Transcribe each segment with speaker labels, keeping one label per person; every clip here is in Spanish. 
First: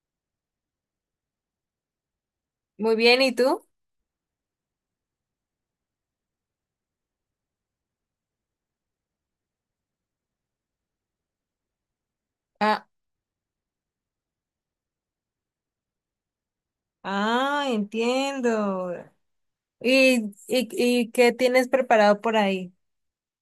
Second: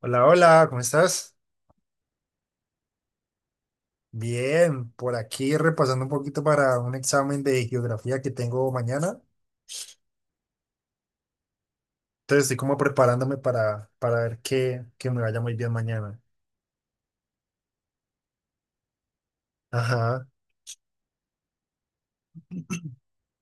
Speaker 1: Hola, hola, ¿cómo estás?
Speaker 2: Muy bien, ¿y tú?
Speaker 1: Bien, por aquí repasando un poquito para un examen de geografía que tengo mañana. Entonces estoy como
Speaker 2: Ah,
Speaker 1: preparándome para ver que me vaya muy bien mañana.
Speaker 2: Ah, entiendo.
Speaker 1: Ajá.
Speaker 2: ¿y, y qué tienes preparado por ahí?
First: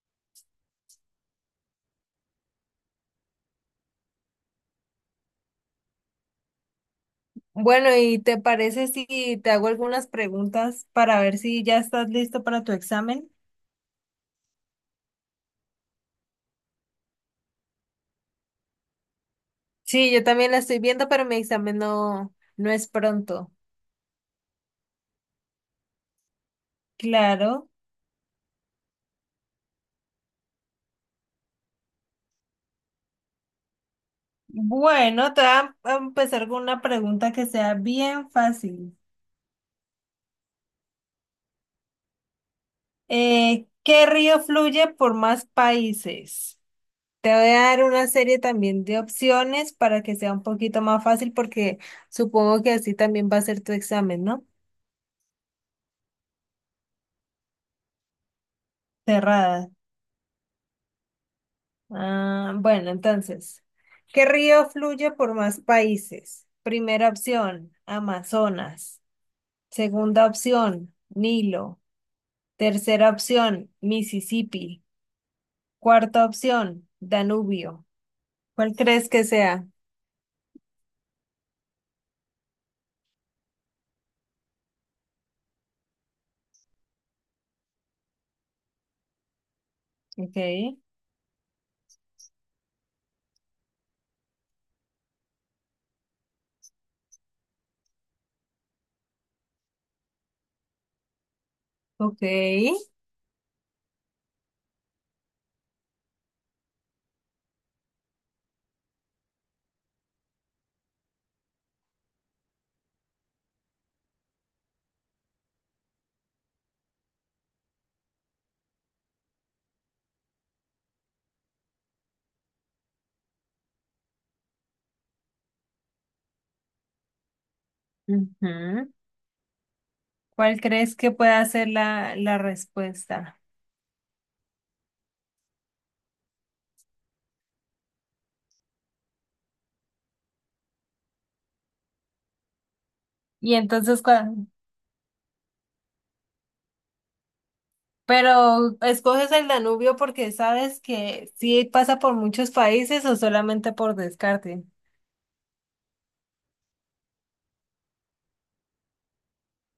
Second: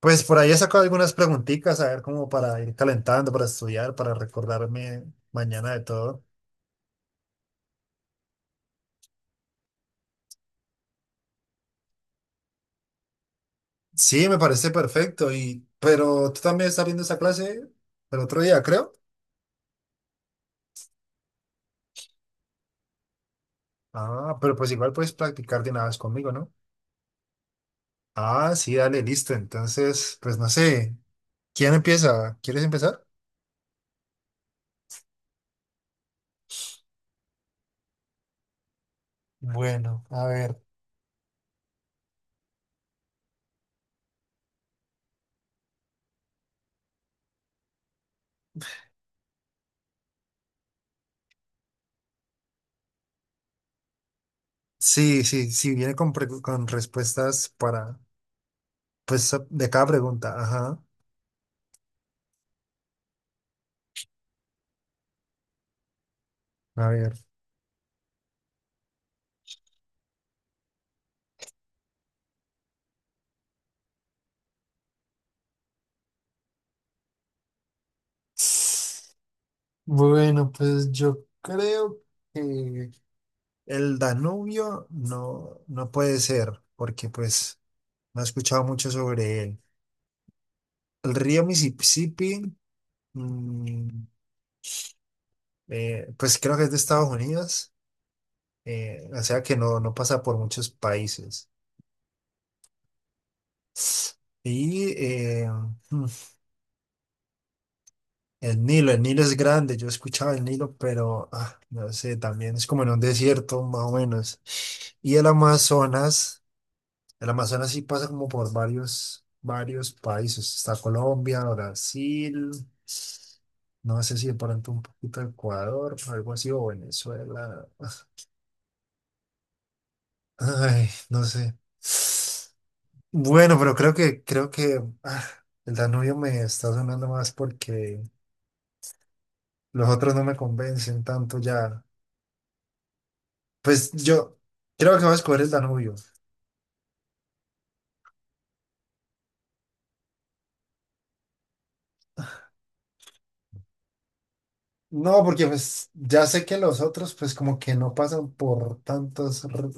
Speaker 1: Pues por ahí he sacado algunas preguntitas, a ver como para ir calentando, para estudiar, para recordarme mañana de todo.
Speaker 2: Bueno, ¿y te parece si te hago algunas preguntas para ver si ya estás listo para tu examen?
Speaker 1: Sí, me parece perfecto. Y, pero tú también estás viendo esa clase el otro día, creo.
Speaker 2: Sí, yo también la estoy viendo, pero mi examen no, no es pronto.
Speaker 1: Ah, pero pues igual puedes practicar de una vez conmigo, ¿no?
Speaker 2: Claro.
Speaker 1: Ah, sí, dale, listo. Entonces, pues no sé. ¿Quién empieza? ¿Quieres empezar?
Speaker 2: Bueno, te voy a empezar con una pregunta que sea bien fácil.
Speaker 1: Bueno, a ver.
Speaker 2: ¿Qué río fluye por más países? Te voy a dar una serie también de opciones para que sea un poquito más fácil porque supongo que así también va a ser tu examen, ¿no?
Speaker 1: Sí, sí, sí, viene con, con respuestas para, pues,
Speaker 2: Cerrada.
Speaker 1: de cada pregunta. Ajá.
Speaker 2: Ah, bueno, entonces, ¿qué río fluye por más países?
Speaker 1: A
Speaker 2: Primera
Speaker 1: ver.
Speaker 2: opción, Amazonas. Segunda opción, Nilo. Tercera opción, Mississippi. Cuarta opción, Danubio. ¿Cuál crees que sea?
Speaker 1: Bueno, pues yo creo que el Danubio no puede ser, porque pues no he escuchado mucho sobre él.
Speaker 2: Ok,
Speaker 1: El río Mississippi, mm, pues creo que es de Estados Unidos, o sea que no pasa por muchos países.
Speaker 2: ok.
Speaker 1: Y mm, el Nilo es grande, yo escuchaba el Nilo, pero no sé, también es como en un desierto más o menos. Y el Amazonas sí pasa como por varios, varios países. Está Colombia, Brasil, no sé si de pronto un poquito Ecuador, algo así, o Venezuela.
Speaker 2: Ujú. ¿Cuál
Speaker 1: Ay,
Speaker 2: crees que
Speaker 1: no
Speaker 2: pueda
Speaker 1: sé.
Speaker 2: ser la respuesta?
Speaker 1: Bueno, pero creo que el Danubio me está sonando más porque los otros no me convencen tanto ya.
Speaker 2: Y
Speaker 1: Pues
Speaker 2: entonces,
Speaker 1: yo creo que voy a escoger el Danubio.
Speaker 2: pero ¿escoges el Danubio porque sabes que sí pasa por muchos países o solamente por descarte?
Speaker 1: No, porque pues ya sé que los otros pues como que no pasan por tantos r-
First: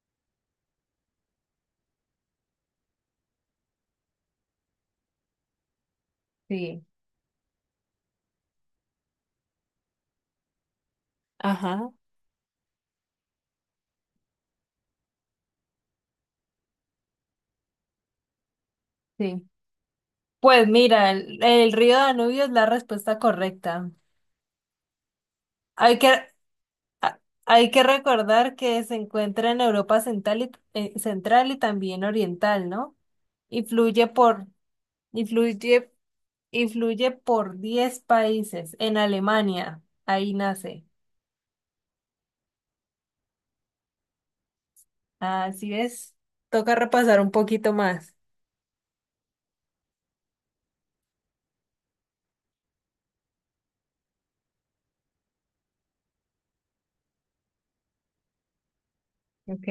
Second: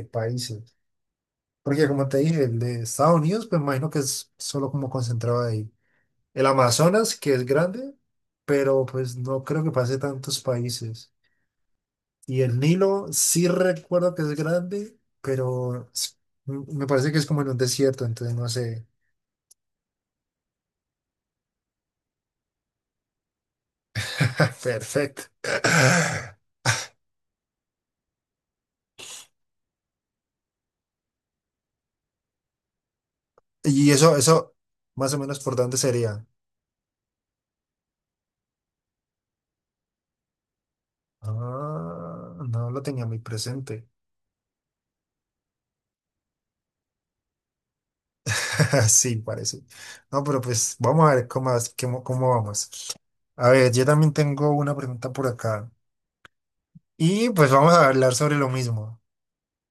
Speaker 1: eh, países. Porque como te dije, el de Estados Unidos pues me imagino que es solo como concentrado ahí. El
Speaker 2: Sí,
Speaker 1: Amazonas, que es grande, pero pues no creo que pase tantos países.
Speaker 2: Ajá.
Speaker 1: Y el Nilo sí recuerdo que es grande, pero me parece que es como en un desierto, entonces no sé.
Speaker 2: Sí. Pues mira, el río Danubio es la respuesta correcta.
Speaker 1: Perfecto.
Speaker 2: Hay que, hay que recordar que se encuentra en Europa central y también oriental, ¿no? Y
Speaker 1: Y
Speaker 2: fluye
Speaker 1: eso,
Speaker 2: por,
Speaker 1: eso, más o menos por dónde
Speaker 2: influye
Speaker 1: sería.
Speaker 2: Influye por 10 países en Alemania. Ahí nace.
Speaker 1: Ah, no lo tenía muy presente.
Speaker 2: Así es. Toca repasar un poquito más.
Speaker 1: Sí, parece. No, pero pues vamos a ver cómo, cómo vamos. A ver, yo también tengo una pregunta por acá. Y pues vamos a hablar sobre lo mismo.
Speaker 2: Ok.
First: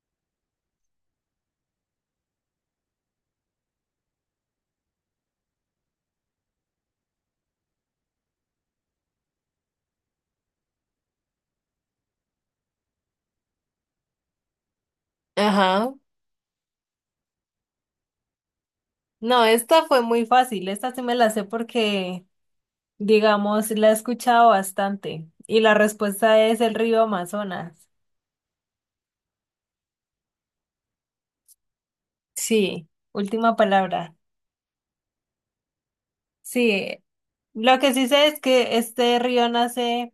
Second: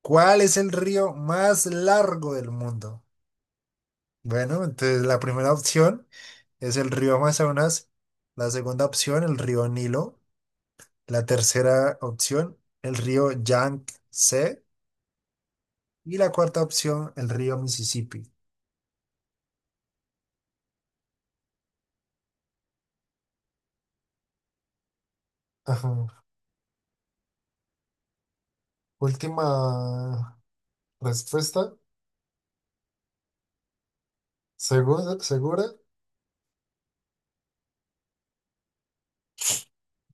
Speaker 1: ¿Cuál es el río más largo del mundo? Bueno, entonces la primera opción es el río Amazonas, la segunda opción el río Nilo, la tercera opción el río Yangtze
Speaker 2: Ajá.
Speaker 1: y la cuarta opción, el río Mississippi.
Speaker 2: No, esta fue muy fácil. Esta sí me la sé porque, digamos, la he escuchado bastante. Y la
Speaker 1: Ajá.
Speaker 2: respuesta es el río Amazonas.
Speaker 1: Última respuesta.
Speaker 2: Sí, última palabra.
Speaker 1: ¿Segura? ¿Segura?
Speaker 2: Sí. Lo que sí sé es que este río nace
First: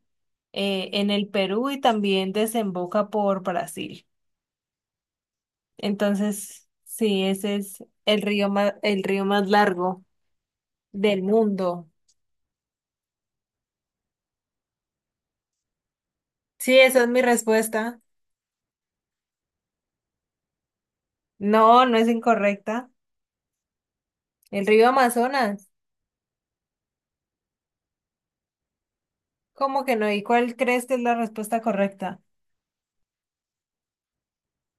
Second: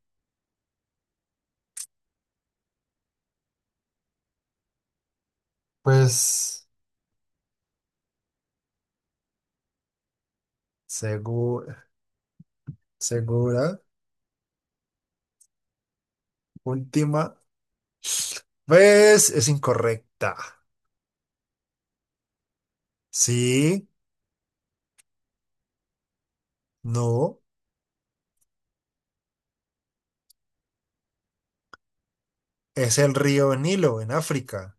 Speaker 2: en el Perú y también desemboca por Brasil.
Speaker 1: Pues
Speaker 2: Entonces, sí, ese es el río más largo del mundo.
Speaker 1: segura, segura.
Speaker 2: Sí, esa es mi
Speaker 1: Última
Speaker 2: respuesta.
Speaker 1: pues es incorrecta.
Speaker 2: No, no es incorrecta.
Speaker 1: Sí,
Speaker 2: El río Amazonas.
Speaker 1: no,
Speaker 2: ¿Cómo que no? ¿Y cuál crees que es la respuesta correcta?
Speaker 1: es el río Nilo en África.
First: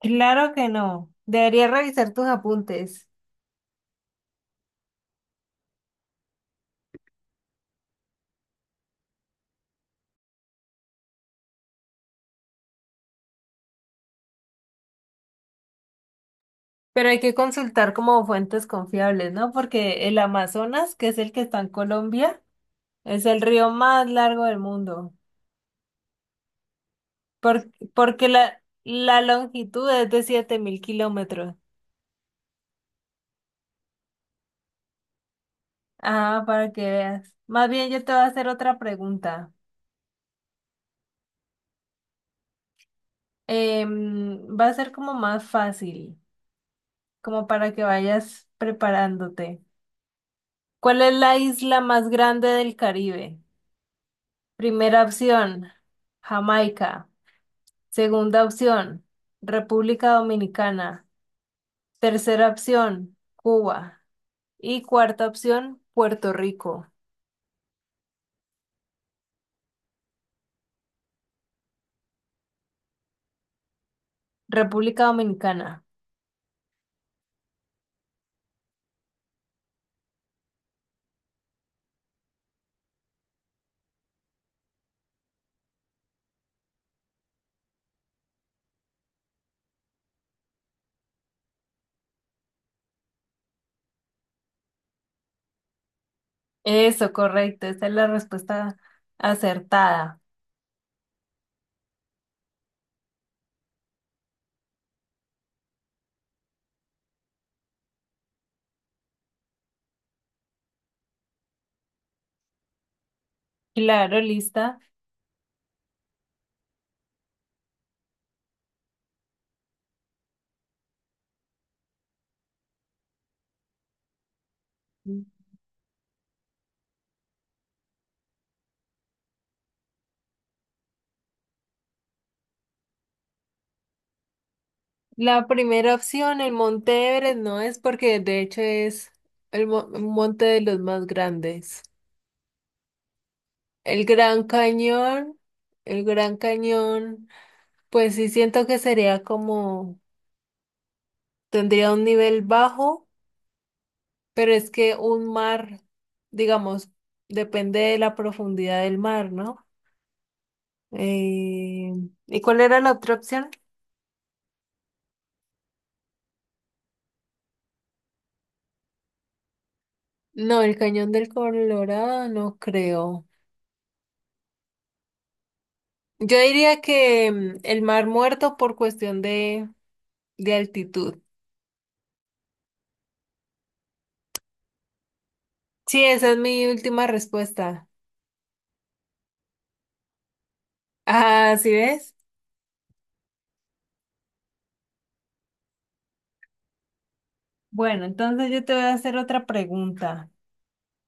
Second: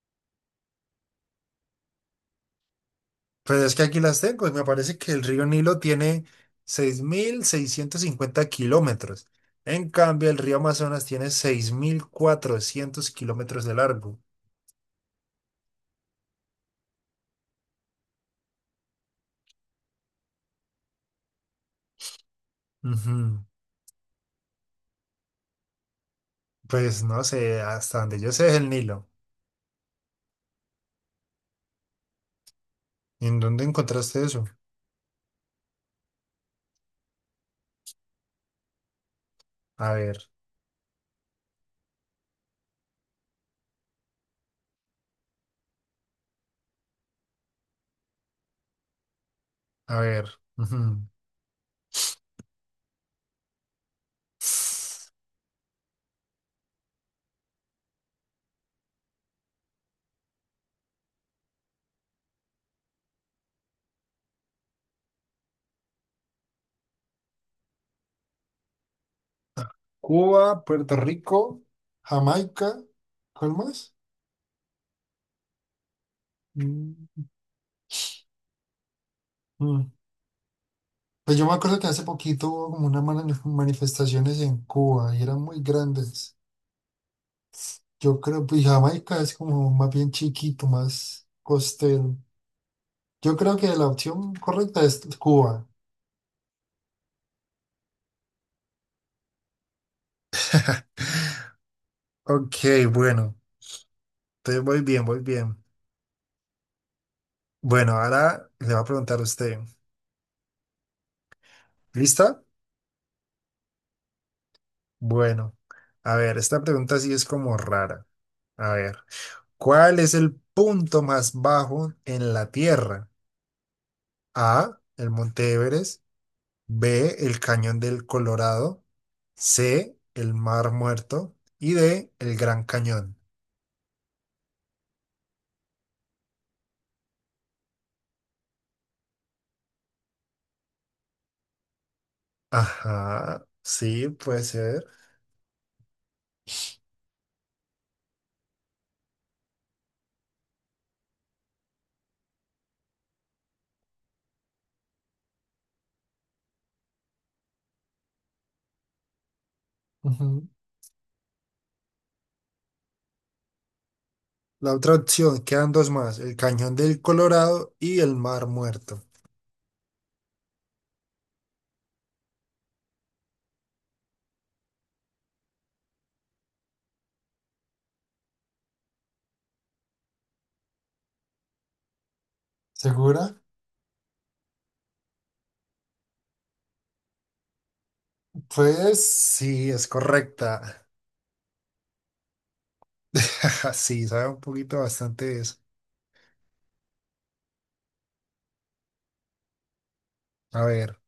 Speaker 2: Claro que no. Deberías revisar tus apuntes,
Speaker 1: Pues es que aquí las tengo y me parece que el río Nilo tiene 6650 kilómetros. En cambio, el río Amazonas tiene 6400 kilómetros de largo.
Speaker 2: pero hay que consultar como fuentes confiables, ¿no? Porque el Amazonas, que es el que está en Colombia, es el
Speaker 1: Ujú.
Speaker 2: río más largo del mundo,
Speaker 1: Pues no sé,
Speaker 2: por-
Speaker 1: hasta donde
Speaker 2: porque
Speaker 1: yo sé es
Speaker 2: la,
Speaker 1: el Nilo.
Speaker 2: la longitud es de 7.000 kilómetros.
Speaker 1: ¿Y en dónde encontraste eso?
Speaker 2: Ah, para que veas. Más bien yo te voy a hacer otra pregunta.
Speaker 1: A ver,
Speaker 2: Va a ser como más fácil, como para que vayas preparándote.
Speaker 1: a ver.
Speaker 2: ¿Cuál
Speaker 1: Ujú.
Speaker 2: es la isla más grande del Caribe? Primera opción, Jamaica. Segunda opción, República Dominicana. Tercera opción, Cuba. Y cuarta opción, Puerto Rico,
Speaker 1: Cuba, Puerto Rico, Jamaica, ¿cuál más?
Speaker 2: República Dominicana.
Speaker 1: Mm, mm. Pues yo me acuerdo que hace poquito hubo como unas manifestaciones en Cuba y eran muy grandes. Yo creo, pues Jamaica es como más bien chiquito, más costero. Yo creo que la opción correcta es Cuba.
Speaker 2: Eso, correcto. Esa es la respuesta acertada.
Speaker 1: Ok, bueno, entonces voy bien, voy bien. Bueno, ahora le va a preguntar a usted. ¿Lista?
Speaker 2: Claro, lista.
Speaker 1: Bueno, a ver, esta pregunta sí es como rara. A ver, ¿cuál es el punto más bajo en la Tierra? A, el Monte Everest, B, el Cañón del Colorado, C, el Mar Muerto y D, el Gran Cañón.
Speaker 2: La primera opción, el Monte Everest, no es porque de hecho es un monte de los más grandes.
Speaker 1: Ajá,
Speaker 2: El
Speaker 1: sí, puede
Speaker 2: Gran
Speaker 1: ser.
Speaker 2: Cañón, el Gran Cañón, pues sí siento que sería como, tendría un nivel bajo, pero es que un mar, digamos, depende de la profundidad del mar, ¿no?
Speaker 1: Ujú.
Speaker 2: Eh, ¿y cuál era la otra opción?
Speaker 1: La otra opción, quedan dos más, el Cañón del Colorado y el Mar Muerto.
Speaker 2: No, el Cañón del Colorado, no creo. Yo diría que el Mar Muerto por cuestión de altitud.
Speaker 1: ¿Segura?
Speaker 2: Sí, esa es mi última respuesta.
Speaker 1: Pues sí, es correcta.
Speaker 2: Ah, ¿sí ves?
Speaker 1: Sí, sabe un poquito bastante de eso.
Speaker 2: Bueno, entonces yo te voy a hacer otra pregunta.
Speaker 1: A ver.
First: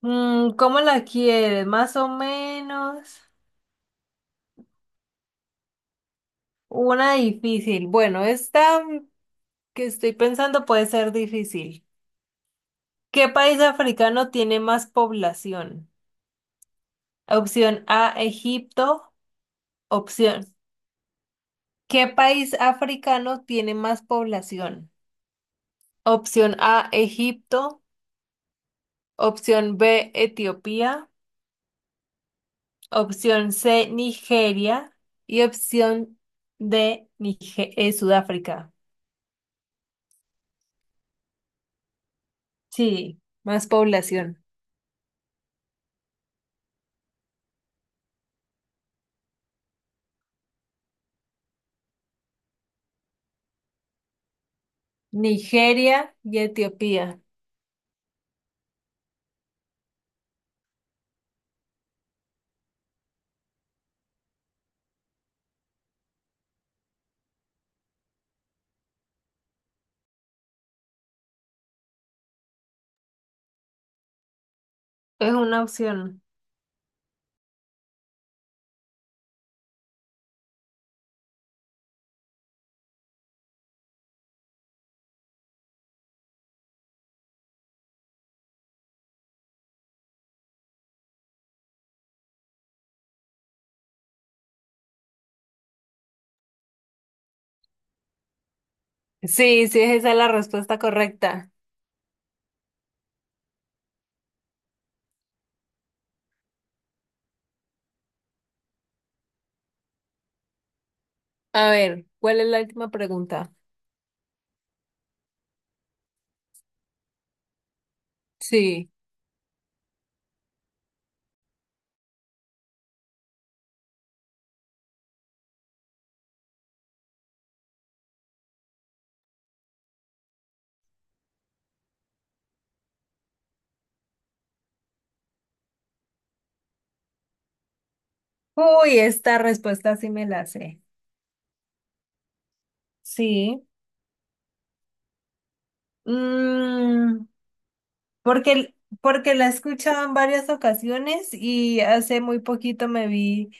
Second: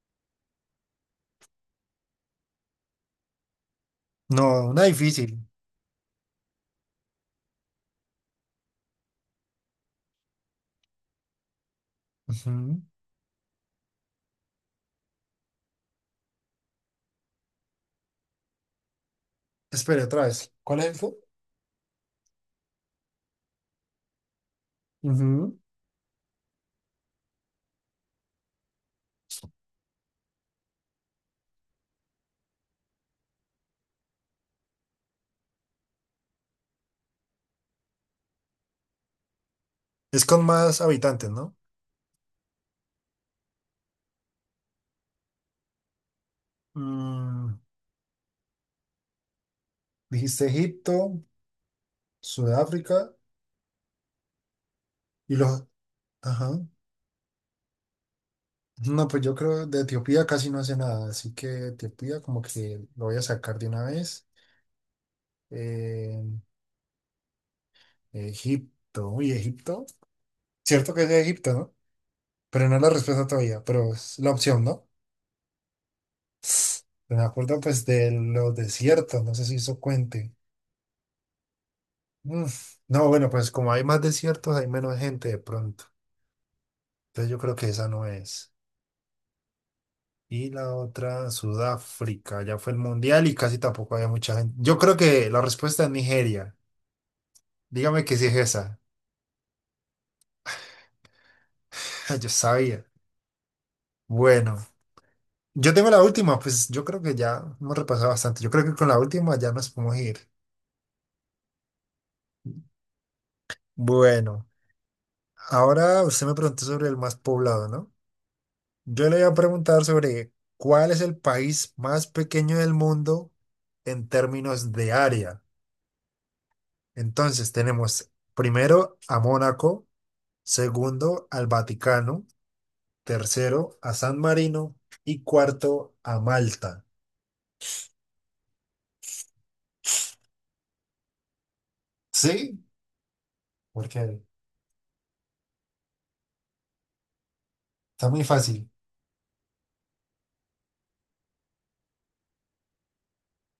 Speaker 2: Mm, ¿cómo la quieres? Más o menos.
Speaker 1: No, una difícil.
Speaker 2: Una difícil. Bueno, esta que estoy pensando puede ser difícil.
Speaker 1: Ujú.
Speaker 2: ¿Qué país africano tiene más población? Opción A, Egipto.
Speaker 1: Espere otra
Speaker 2: Opción.
Speaker 1: vez. ¿Cuál es el
Speaker 2: ¿Qué país africano tiene más población?
Speaker 1: Ujú.
Speaker 2: Opción A, Egipto. Opción B, Etiopía. Opción C, Nigeria. Y opción D, Sudáfrica.
Speaker 1: Es con más habitantes, ¿no?
Speaker 2: Sí, más población.
Speaker 1: Mm, dijiste Egipto, Sudáfrica y los...
Speaker 2: Nigeria y
Speaker 1: Ajá.
Speaker 2: Etiopía.
Speaker 1: No, pues yo creo de Etiopía casi no hace nada, así que Etiopía como que lo voy a sacar de una vez. Eh, Egipto, uy, Egipto. Cierto que es de Egipto, ¿no? Pero no la respuesta todavía, pero es la opción, ¿no?
Speaker 2: Es una opción.
Speaker 1: Me acuerdo pues de los desiertos, no sé si eso cuente. Mm. No, bueno, pues como hay más desiertos, hay menos gente de pronto. Entonces yo creo que esa no es. Y la otra, Sudáfrica, ya fue el mundial y casi tampoco había mucha gente. Yo creo que la respuesta es Nigeria. Dígame que sí es esa.
Speaker 2: Sí, sí, esa es la respuesta correcta.
Speaker 1: Yo sabía. Bueno, yo tengo la última, pues yo creo que ya hemos repasado bastante. Yo creo que con la última ya nos podemos ir.
Speaker 2: A ver, ¿cuál es la última pregunta?
Speaker 1: Bueno. Ahora usted me preguntó sobre el más poblado, ¿no?
Speaker 2: Sí.
Speaker 1: Yo le voy a preguntar sobre cuál es el país más pequeño del mundo en términos de área. Entonces tenemos primero a Mónaco, segundo al Vaticano, tercero a San Marino y cuarto a Malta.
Speaker 2: Uy, esta respuesta sí me la sé.
Speaker 1: ¿Sí?
Speaker 2: Sí.
Speaker 1: Porque
Speaker 2: Mm.
Speaker 1: está muy fácil.
Speaker 2: Porque, porque la he escuchado en varias ocasiones y hace muy poquito me vi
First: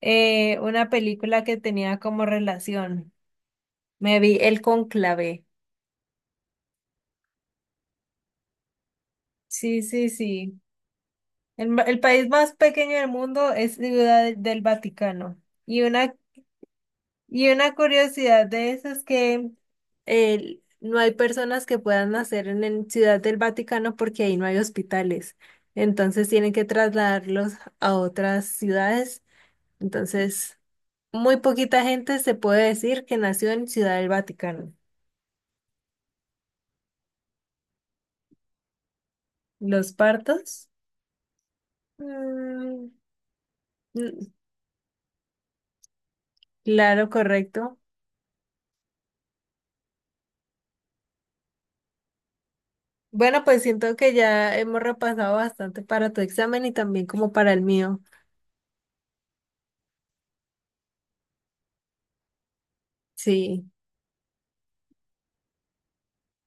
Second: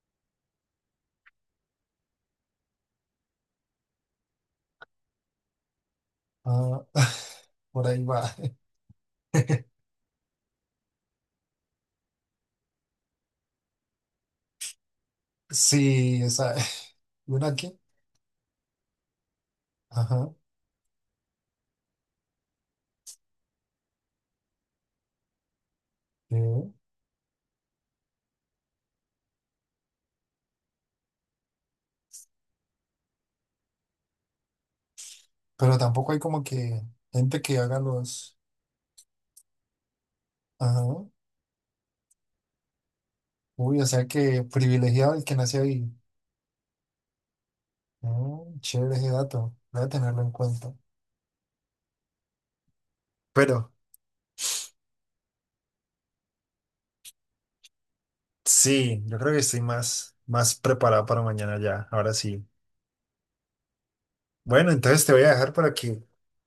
Speaker 2: una película que tenía como relación. Me vi El Cónclave.
Speaker 1: Ah, por ahí va.
Speaker 2: Sí, sí, sí. El país más pequeño del mundo es Ciudad del Vaticano. Y una,
Speaker 1: Sí, esa. ¿Una
Speaker 2: y una
Speaker 1: aquí?
Speaker 2: curiosidad de eso es que
Speaker 1: Ajá.
Speaker 2: no hay personas que puedan nacer en Ciudad del Vaticano porque ahí no hay hospitales. Entonces tienen que
Speaker 1: Sí.
Speaker 2: trasladarlos a otras ciudades. Entonces, muy poquita gente se puede decir que nació en Ciudad del Vaticano.
Speaker 1: Pero tampoco hay como que gente que haga los...
Speaker 2: Los partos.
Speaker 1: Ajá.
Speaker 2: Mm,
Speaker 1: Uy, o sea
Speaker 2: mm,
Speaker 1: que privilegiado el que nació ahí.
Speaker 2: claro, correcto.
Speaker 1: Mm, chévere ese dato. Voy a tenerlo en cuenta.
Speaker 2: Bueno, pues
Speaker 1: Pero
Speaker 2: siento que ya hemos repasado bastante para tu examen y también como para el mío.
Speaker 1: sí, yo creo que estoy más preparado para mañana ya. Ahora sí.
Speaker 2: Sí.
Speaker 1: Bueno, entonces te voy a dejar para que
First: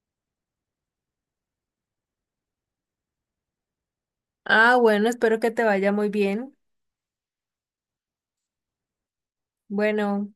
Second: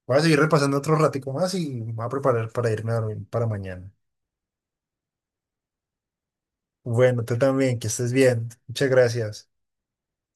Speaker 1: voy a seguir repasando otro ratico más y me voy a preparar para irme a dormir para mañana.
Speaker 2: Ah, bueno, espero que te vaya muy bien.
Speaker 1: Bueno, tú también, que estés bien. Muchas gracias.
Speaker 2: Bueno.